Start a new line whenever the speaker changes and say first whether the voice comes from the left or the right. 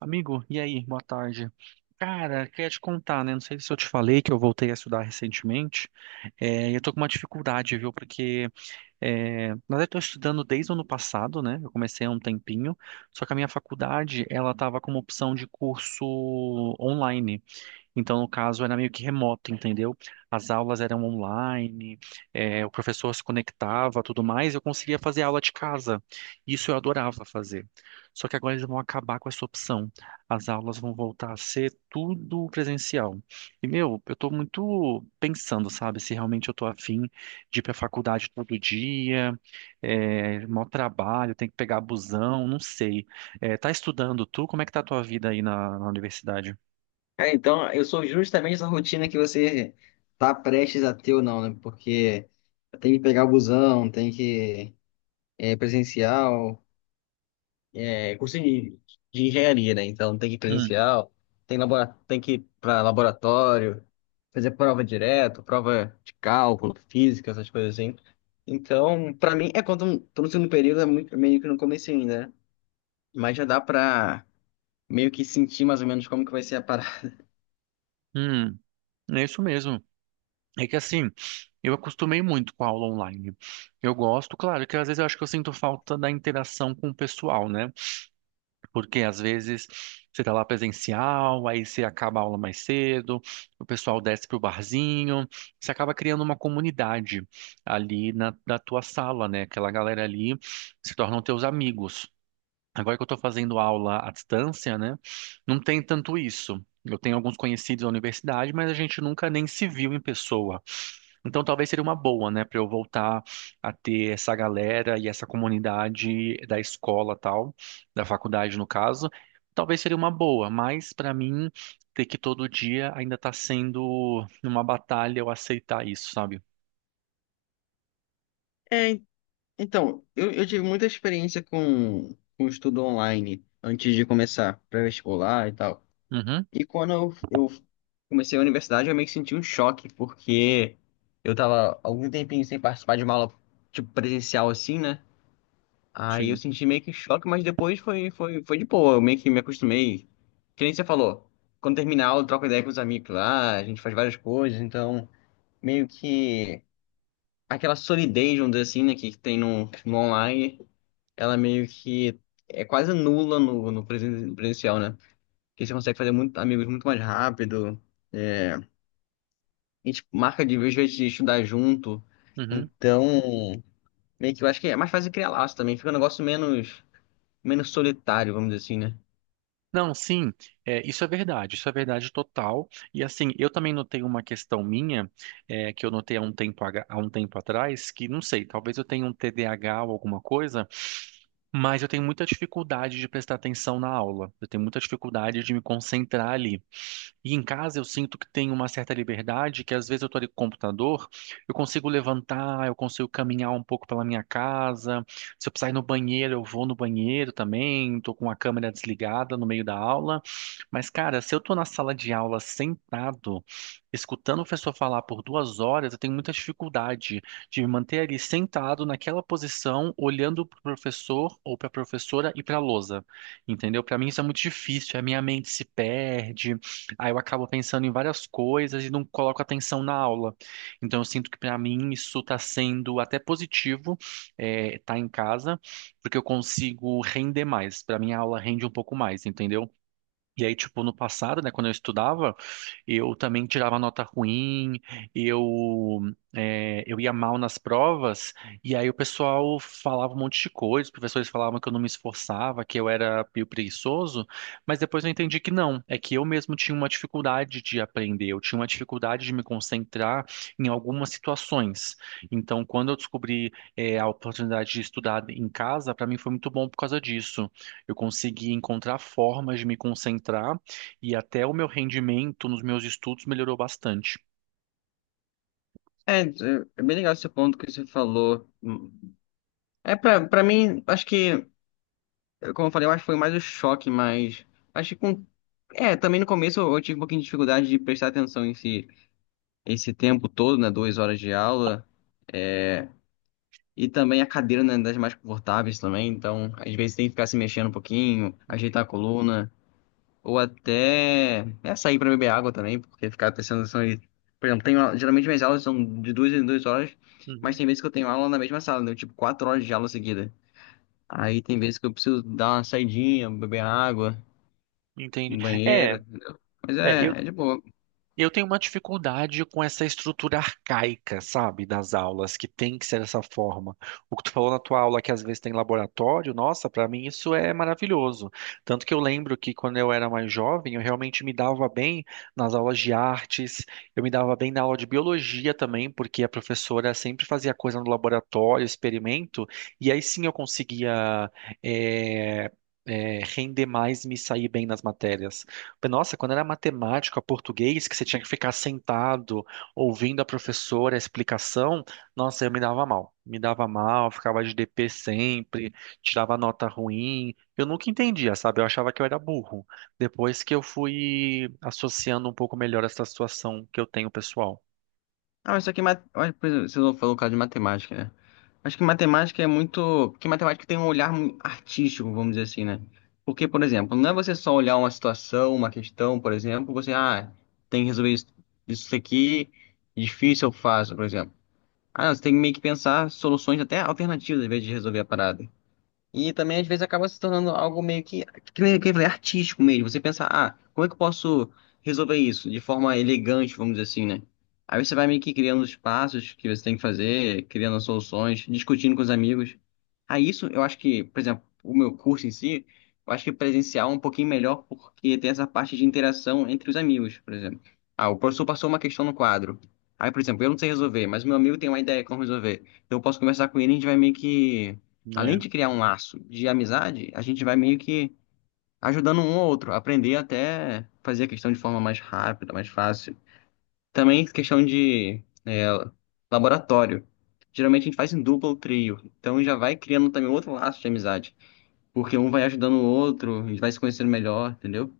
right: Amigo, e aí? Boa tarde. Cara, queria te contar, né? Não sei se eu te falei que eu voltei a estudar recentemente. É, eu tô com uma dificuldade, viu? Porque, na verdade, eu tô estudando desde o ano passado, né? Eu comecei há um tempinho. Só que a minha faculdade, ela tava com uma opção de curso online. Então, no caso, era meio que remoto, entendeu? As aulas eram online, o professor se conectava, tudo mais, eu conseguia fazer aula de casa. Isso eu adorava fazer. Só que agora eles vão acabar com essa opção. As aulas vão voltar a ser tudo presencial. E, meu, eu tô muito pensando, sabe, se realmente eu tô afim de ir pra faculdade todo dia, é, maior trabalho, tem que pegar busão, não sei. Tá estudando tu? Como é que tá a tua vida aí na universidade?
left: Cara, então eu sou justamente essa rotina que você tá prestes a ter ou não, né? Porque tem que pegar o busão, tem que presencial, é curso de engenharia, né? Então tem que ir
right: Hum,
left: presencial, tem, tem que ir para laboratório, fazer prova direto, prova de cálculo, física, essas coisas assim. Então, pra mim, é quando tô no segundo período, meio que no começo ainda, né? Mas já dá pra meio que sentir mais ou menos como que vai ser a parada.
right: hum. É isso mesmo. É que assim, eu acostumei muito com a aula online. Eu gosto, claro, que às vezes eu acho que eu sinto falta da interação com o pessoal, né? Porque às vezes você tá lá presencial, aí você acaba a aula mais cedo, o pessoal desce pro barzinho, você acaba criando uma comunidade ali na tua sala, né? Aquela galera ali se tornam teus amigos. Agora que eu estou fazendo aula à distância, né? Não tem tanto isso. Eu tenho alguns conhecidos na universidade, mas a gente nunca nem se viu em pessoa. Então talvez seria uma boa, né, para eu voltar a ter essa galera e essa comunidade da escola tal, da faculdade no caso. Talvez seria uma boa, mas para mim ter que todo dia ainda está sendo uma batalha eu aceitar isso, sabe?
left: Então, eu tive muita experiência com estudo online antes de começar pré-vestibular e tal.
right: Uhum,
left: E quando eu comecei a universidade, eu meio que senti um choque, porque eu tava algum tempinho sem participar de uma aula, tipo, presencial assim, né? Aí eu
right: sim.
left: senti meio que choque, mas depois foi de boa, eu meio que me acostumei. Que nem você falou, quando terminar a aula, eu troco ideia com os amigos lá, a gente faz várias coisas, então meio que aquela solidez, vamos dizer assim, né, que tem no online ela meio que é quase nula no presencial, né? Porque você consegue fazer muito, amigos muito mais rápido. É, a gente marca de vez em vez de estudar junto.
right: Uhum.
left: Então, meio que eu acho que é mais fácil criar laço também. Fica um negócio menos, menos solitário, vamos dizer assim, né?
right: Não, sim, é, isso é verdade total. E assim, eu também notei uma questão minha, é, que eu notei há um tempo, há um tempo atrás, que não sei, talvez eu tenha um TDAH ou alguma coisa, mas eu tenho muita dificuldade de prestar atenção na aula. Eu tenho muita dificuldade de me concentrar ali. E em casa eu sinto que tenho uma certa liberdade, que às vezes eu tô ali com o computador, eu consigo levantar, eu consigo caminhar um pouco pela minha casa. Se eu precisar ir no banheiro, eu vou no banheiro também. Estou com a câmera desligada no meio da aula. Mas, cara, se eu tô na sala de aula sentado, escutando o professor falar por 2 horas, eu tenho muita dificuldade de me manter ali sentado naquela posição, olhando para o professor ou para a professora e para a lousa. Entendeu? Para mim isso é muito difícil, a minha mente se perde, aí eu acabo pensando em várias coisas e não coloco atenção na aula. Então eu sinto que para mim isso está sendo até positivo, estar tá em casa, porque eu consigo render mais. Para mim a aula rende um pouco mais, entendeu? E aí, tipo, no passado, né, quando eu estudava, eu também tirava nota ruim, eu, é, eu ia mal nas provas, e aí o pessoal falava um monte de coisa, os professores falavam que eu não me esforçava, que eu era meio preguiçoso, mas depois eu entendi que não, é que eu mesmo tinha uma dificuldade de aprender, eu tinha uma dificuldade de me concentrar em algumas situações. Então, quando eu descobri, é, a oportunidade de estudar em casa, para mim foi muito bom por causa disso. Eu consegui encontrar formas de me concentrar e até o meu rendimento nos meus estudos melhorou bastante.
left: É, é bem legal esse ponto que você falou. Pra mim, acho que, como eu falei, eu acho que foi mais o choque, mas acho que com. Também no começo eu tive um pouquinho de dificuldade de prestar atenção em si esse tempo todo, né? 2 horas de aula. É, e também a cadeira não é das mais confortáveis também, então às vezes tem que ficar se mexendo um pouquinho, ajeitar a coluna, ou até sair para beber água também, porque ficar prestando atenção aí. Por exemplo, geralmente minhas aulas são de 2 em 2 horas, mas
right: Uhum.
left: tem vezes que eu tenho aula na mesma sala, né? Tipo, 4 horas de aula seguida. Aí tem vezes que eu preciso dar uma saidinha, beber água,
right: Entende?
left: no
right: É,
left: banheiro, entendeu? Mas
right: é,
left: é de boa.
right: Eu tenho uma dificuldade com essa estrutura arcaica, sabe, das aulas, que tem que ser dessa forma. O que tu falou na tua aula, que às vezes tem laboratório, nossa, pra mim isso é maravilhoso. Tanto que eu lembro que quando eu era mais jovem, eu realmente me dava bem nas aulas de artes, eu me dava bem na aula de biologia também, porque a professora sempre fazia coisa no laboratório, experimento, e aí sim eu conseguia. eh, Render mais, me sair bem nas matérias. Nossa, quando era matemática, português, que você tinha que ficar sentado ouvindo a professora a explicação, nossa, eu me dava mal. Me dava mal, ficava de DP sempre, tirava nota ruim. Eu nunca entendia, sabe? Eu achava que eu era burro. Depois que eu fui associando um pouco melhor essa situação que eu tenho pessoal,
left: Ah, mas só que mat... olha, por exemplo, você falou o caso de matemática, né? Acho que matemática é muito. Porque matemática tem um olhar artístico, vamos dizer assim, né? Porque, por exemplo, não é você só olhar uma situação, uma questão, por exemplo, você, ah, tem que resolver isso, isso aqui, difícil eu faço, por exemplo. Ah, não, você tem que meio que pensar soluções até alternativas, em vez de resolver a parada. E também, às vezes, acaba se tornando algo meio que nem que eu falei, artístico mesmo. Você pensa, ah, como é que eu posso resolver isso de forma elegante, vamos dizer assim, né? Aí você vai meio que criando os passos que você tem que fazer, criando soluções, discutindo com os amigos. Aí isso, eu acho que, por exemplo, o meu curso em si, eu acho que presencial é um pouquinho melhor porque tem essa parte de interação entre os amigos, por exemplo. Ah, o professor passou uma questão no quadro. Aí, por exemplo, eu não sei resolver, mas meu amigo tem uma ideia como resolver. Então eu posso conversar com ele e a gente vai meio que além
right: né?
left: de criar um laço de amizade, a gente vai meio que ajudando um ao outro, aprender até fazer a questão de forma mais rápida, mais fácil. Também questão de laboratório. Geralmente a gente faz em dupla ou trio, então já vai criando também outro laço de amizade, porque um vai ajudando o outro, a gente vai se conhecendo melhor, entendeu?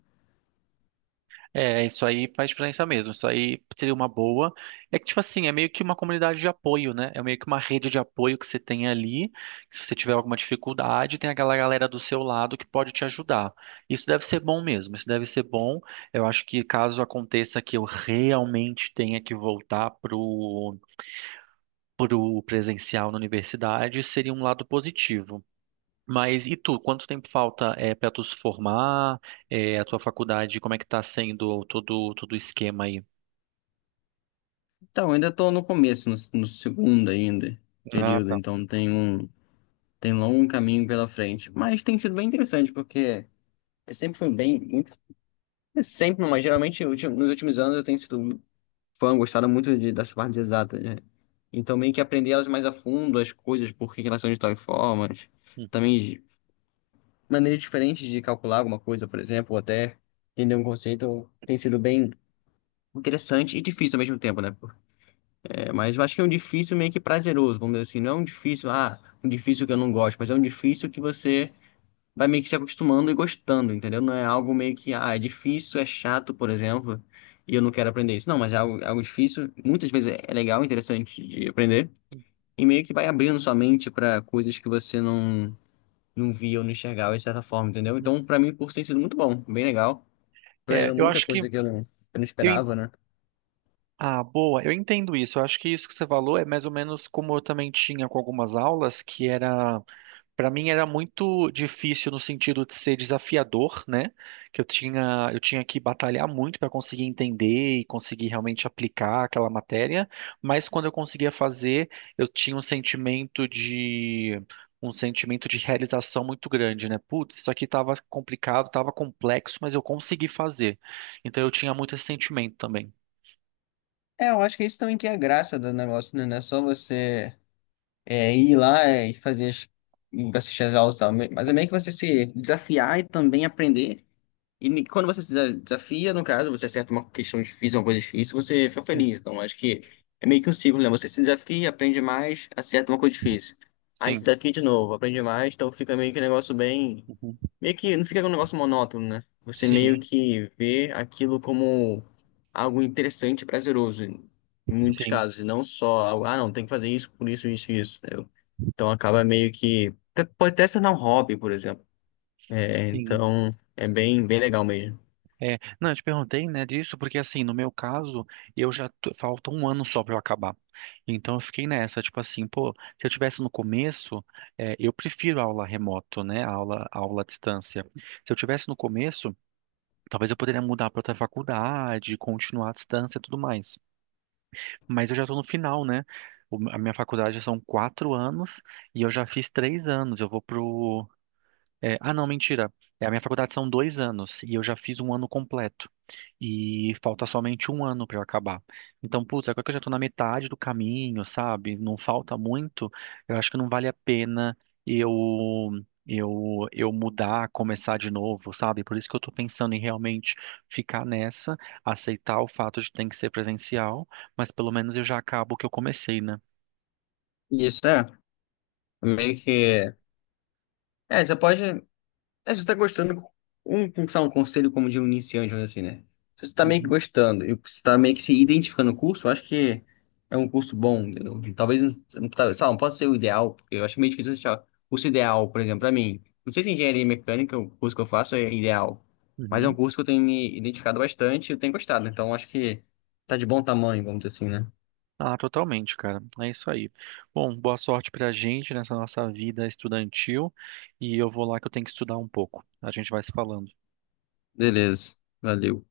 right: É, isso aí faz diferença mesmo. Isso aí seria uma boa. É que, tipo assim, é meio que uma comunidade de apoio, né? É meio que uma rede de apoio que você tem ali. Que Se você tiver alguma dificuldade, tem aquela galera do seu lado que pode te ajudar. Isso deve ser bom mesmo. Isso deve ser bom. Eu acho que caso aconteça que eu realmente tenha que voltar pro presencial na universidade, seria um lado positivo. Mas e tu, quanto tempo falta para tu se formar? É, a tua faculdade, como é que tá sendo todo o esquema aí?
left: Então, ainda estou no começo, no segundo ainda,
right: Ah,
left: período,
right: tá.
left: então tem longo caminho pela frente, mas tem sido bem interessante, porque eu sempre foi bem, muito sempre, mas geralmente nos últimos anos eu tenho sido fã, gostado muito das partes exatas, né? Então meio que aprender elas mais a fundo, as coisas, por que que elas são de tal formas,
right: Uhum,
left: também de maneiras diferentes de calcular alguma coisa, por exemplo, ou até entender um conceito tem sido bem interessante e difícil ao mesmo tempo, né? É, mas eu acho que é um difícil meio que prazeroso, vamos dizer assim, não é um difícil, ah, um difícil que eu não gosto, mas é um difícil que você vai meio que se acostumando e gostando, entendeu? Não é algo meio que, ah, é difícil, é chato, por exemplo, e eu não quero aprender isso. Não, mas é algo difícil, muitas vezes é legal, interessante de aprender, e meio que vai abrindo sua mente para coisas que você não, não via ou não enxergava de certa forma, entendeu?
right: uhum.
left: Então, para mim, o curso tem sido muito bom, bem legal,
right: É,
left: aprendendo
right: eu
left: muita
right: acho que
left: coisa que eu não
right: eu
left: esperava, né?
right: Ah, boa. Eu entendo isso. Eu acho que isso que você falou é mais ou menos como eu também tinha com algumas aulas, que era, para mim era muito difícil no sentido de ser desafiador, né? Que eu tinha que batalhar muito para conseguir entender e conseguir realmente aplicar aquela matéria, mas quando eu conseguia fazer, eu tinha um sentimento de realização muito grande, né? Putz, isso aqui estava complicado, estava complexo, mas eu consegui fazer. Então eu tinha muito esse sentimento também.
left: É, eu acho que isso também que é a graça do negócio, né? Não é só você ir lá e fazer as, e assistir as aulas e tal, mas é meio que você se desafiar e também aprender. E quando você se desa- desafia, no caso, você acerta uma questão difícil, uma coisa difícil, você fica
right: Hum.
left: feliz. Então, acho que é meio que um ciclo, né? Você se desafia, aprende mais, acerta uma coisa difícil. Aí se
right: Sim.
left: desafia de novo, aprende mais, então fica meio que um negócio bem.
right: Uhum.
left: Meio que não fica um negócio monótono, né? Você
right: Sim,
left: meio que vê aquilo como algo interessante e prazeroso, em muitos
right: sim,
left: casos. E não só algo, ah, não, tem que fazer isso, por isso, isso, isso. Entendeu? Então acaba meio que. Pode até ser um hobby, por exemplo. É,
right: sim.
left: então é bem legal mesmo.
right: É, não, eu te perguntei, né, disso, porque assim, no meu caso, falta um ano só pra eu acabar. Então eu fiquei nessa, tipo assim, pô, se eu tivesse no começo, é, eu prefiro aula remoto, né, aula à distância. Se eu tivesse no começo, talvez eu poderia mudar pra outra faculdade, continuar à distância e tudo mais. Mas eu já tô no final, né? A minha faculdade são 4 anos e eu já fiz 3 anos. Eu vou pro É, ah, Não, mentira. É, a minha faculdade são 2 anos e eu já fiz um ano completo. E falta somente um ano para eu acabar. Então, putz, agora que eu já tô na metade do caminho, sabe? Não falta muito. Eu acho que não vale a pena eu eu mudar, começar de novo, sabe? Por isso que eu tô pensando em realmente ficar nessa, aceitar o fato de ter que ser presencial, mas pelo menos eu já acabo o que eu comecei, né?
left: Isso é. Meio que. É, você pode. É, se você tá gostando. Sei lá, um conselho como de um iniciante, vamos dizer assim, né? Se você tá meio que
right: Uhum.
left: gostando e você tá meio que se identificando no curso, eu acho que é um curso bom. Entendeu? Talvez. Talvez, sei lá, não pode ser o ideal, porque eu acho meio difícil achar o curso ideal, por exemplo, pra mim. Não sei se engenharia mecânica, o curso que eu faço, é ideal. Mas é um
right: Uhum.
left: curso que eu tenho me identificado bastante e eu tenho gostado. Então acho que tá de bom tamanho, vamos dizer assim, né?
right: Ah, totalmente, cara. É isso aí. Bom, boa sorte pra gente nessa nossa vida estudantil e eu vou lá que eu tenho que estudar um pouco. A gente vai se falando.
left: Beleza. Valeu.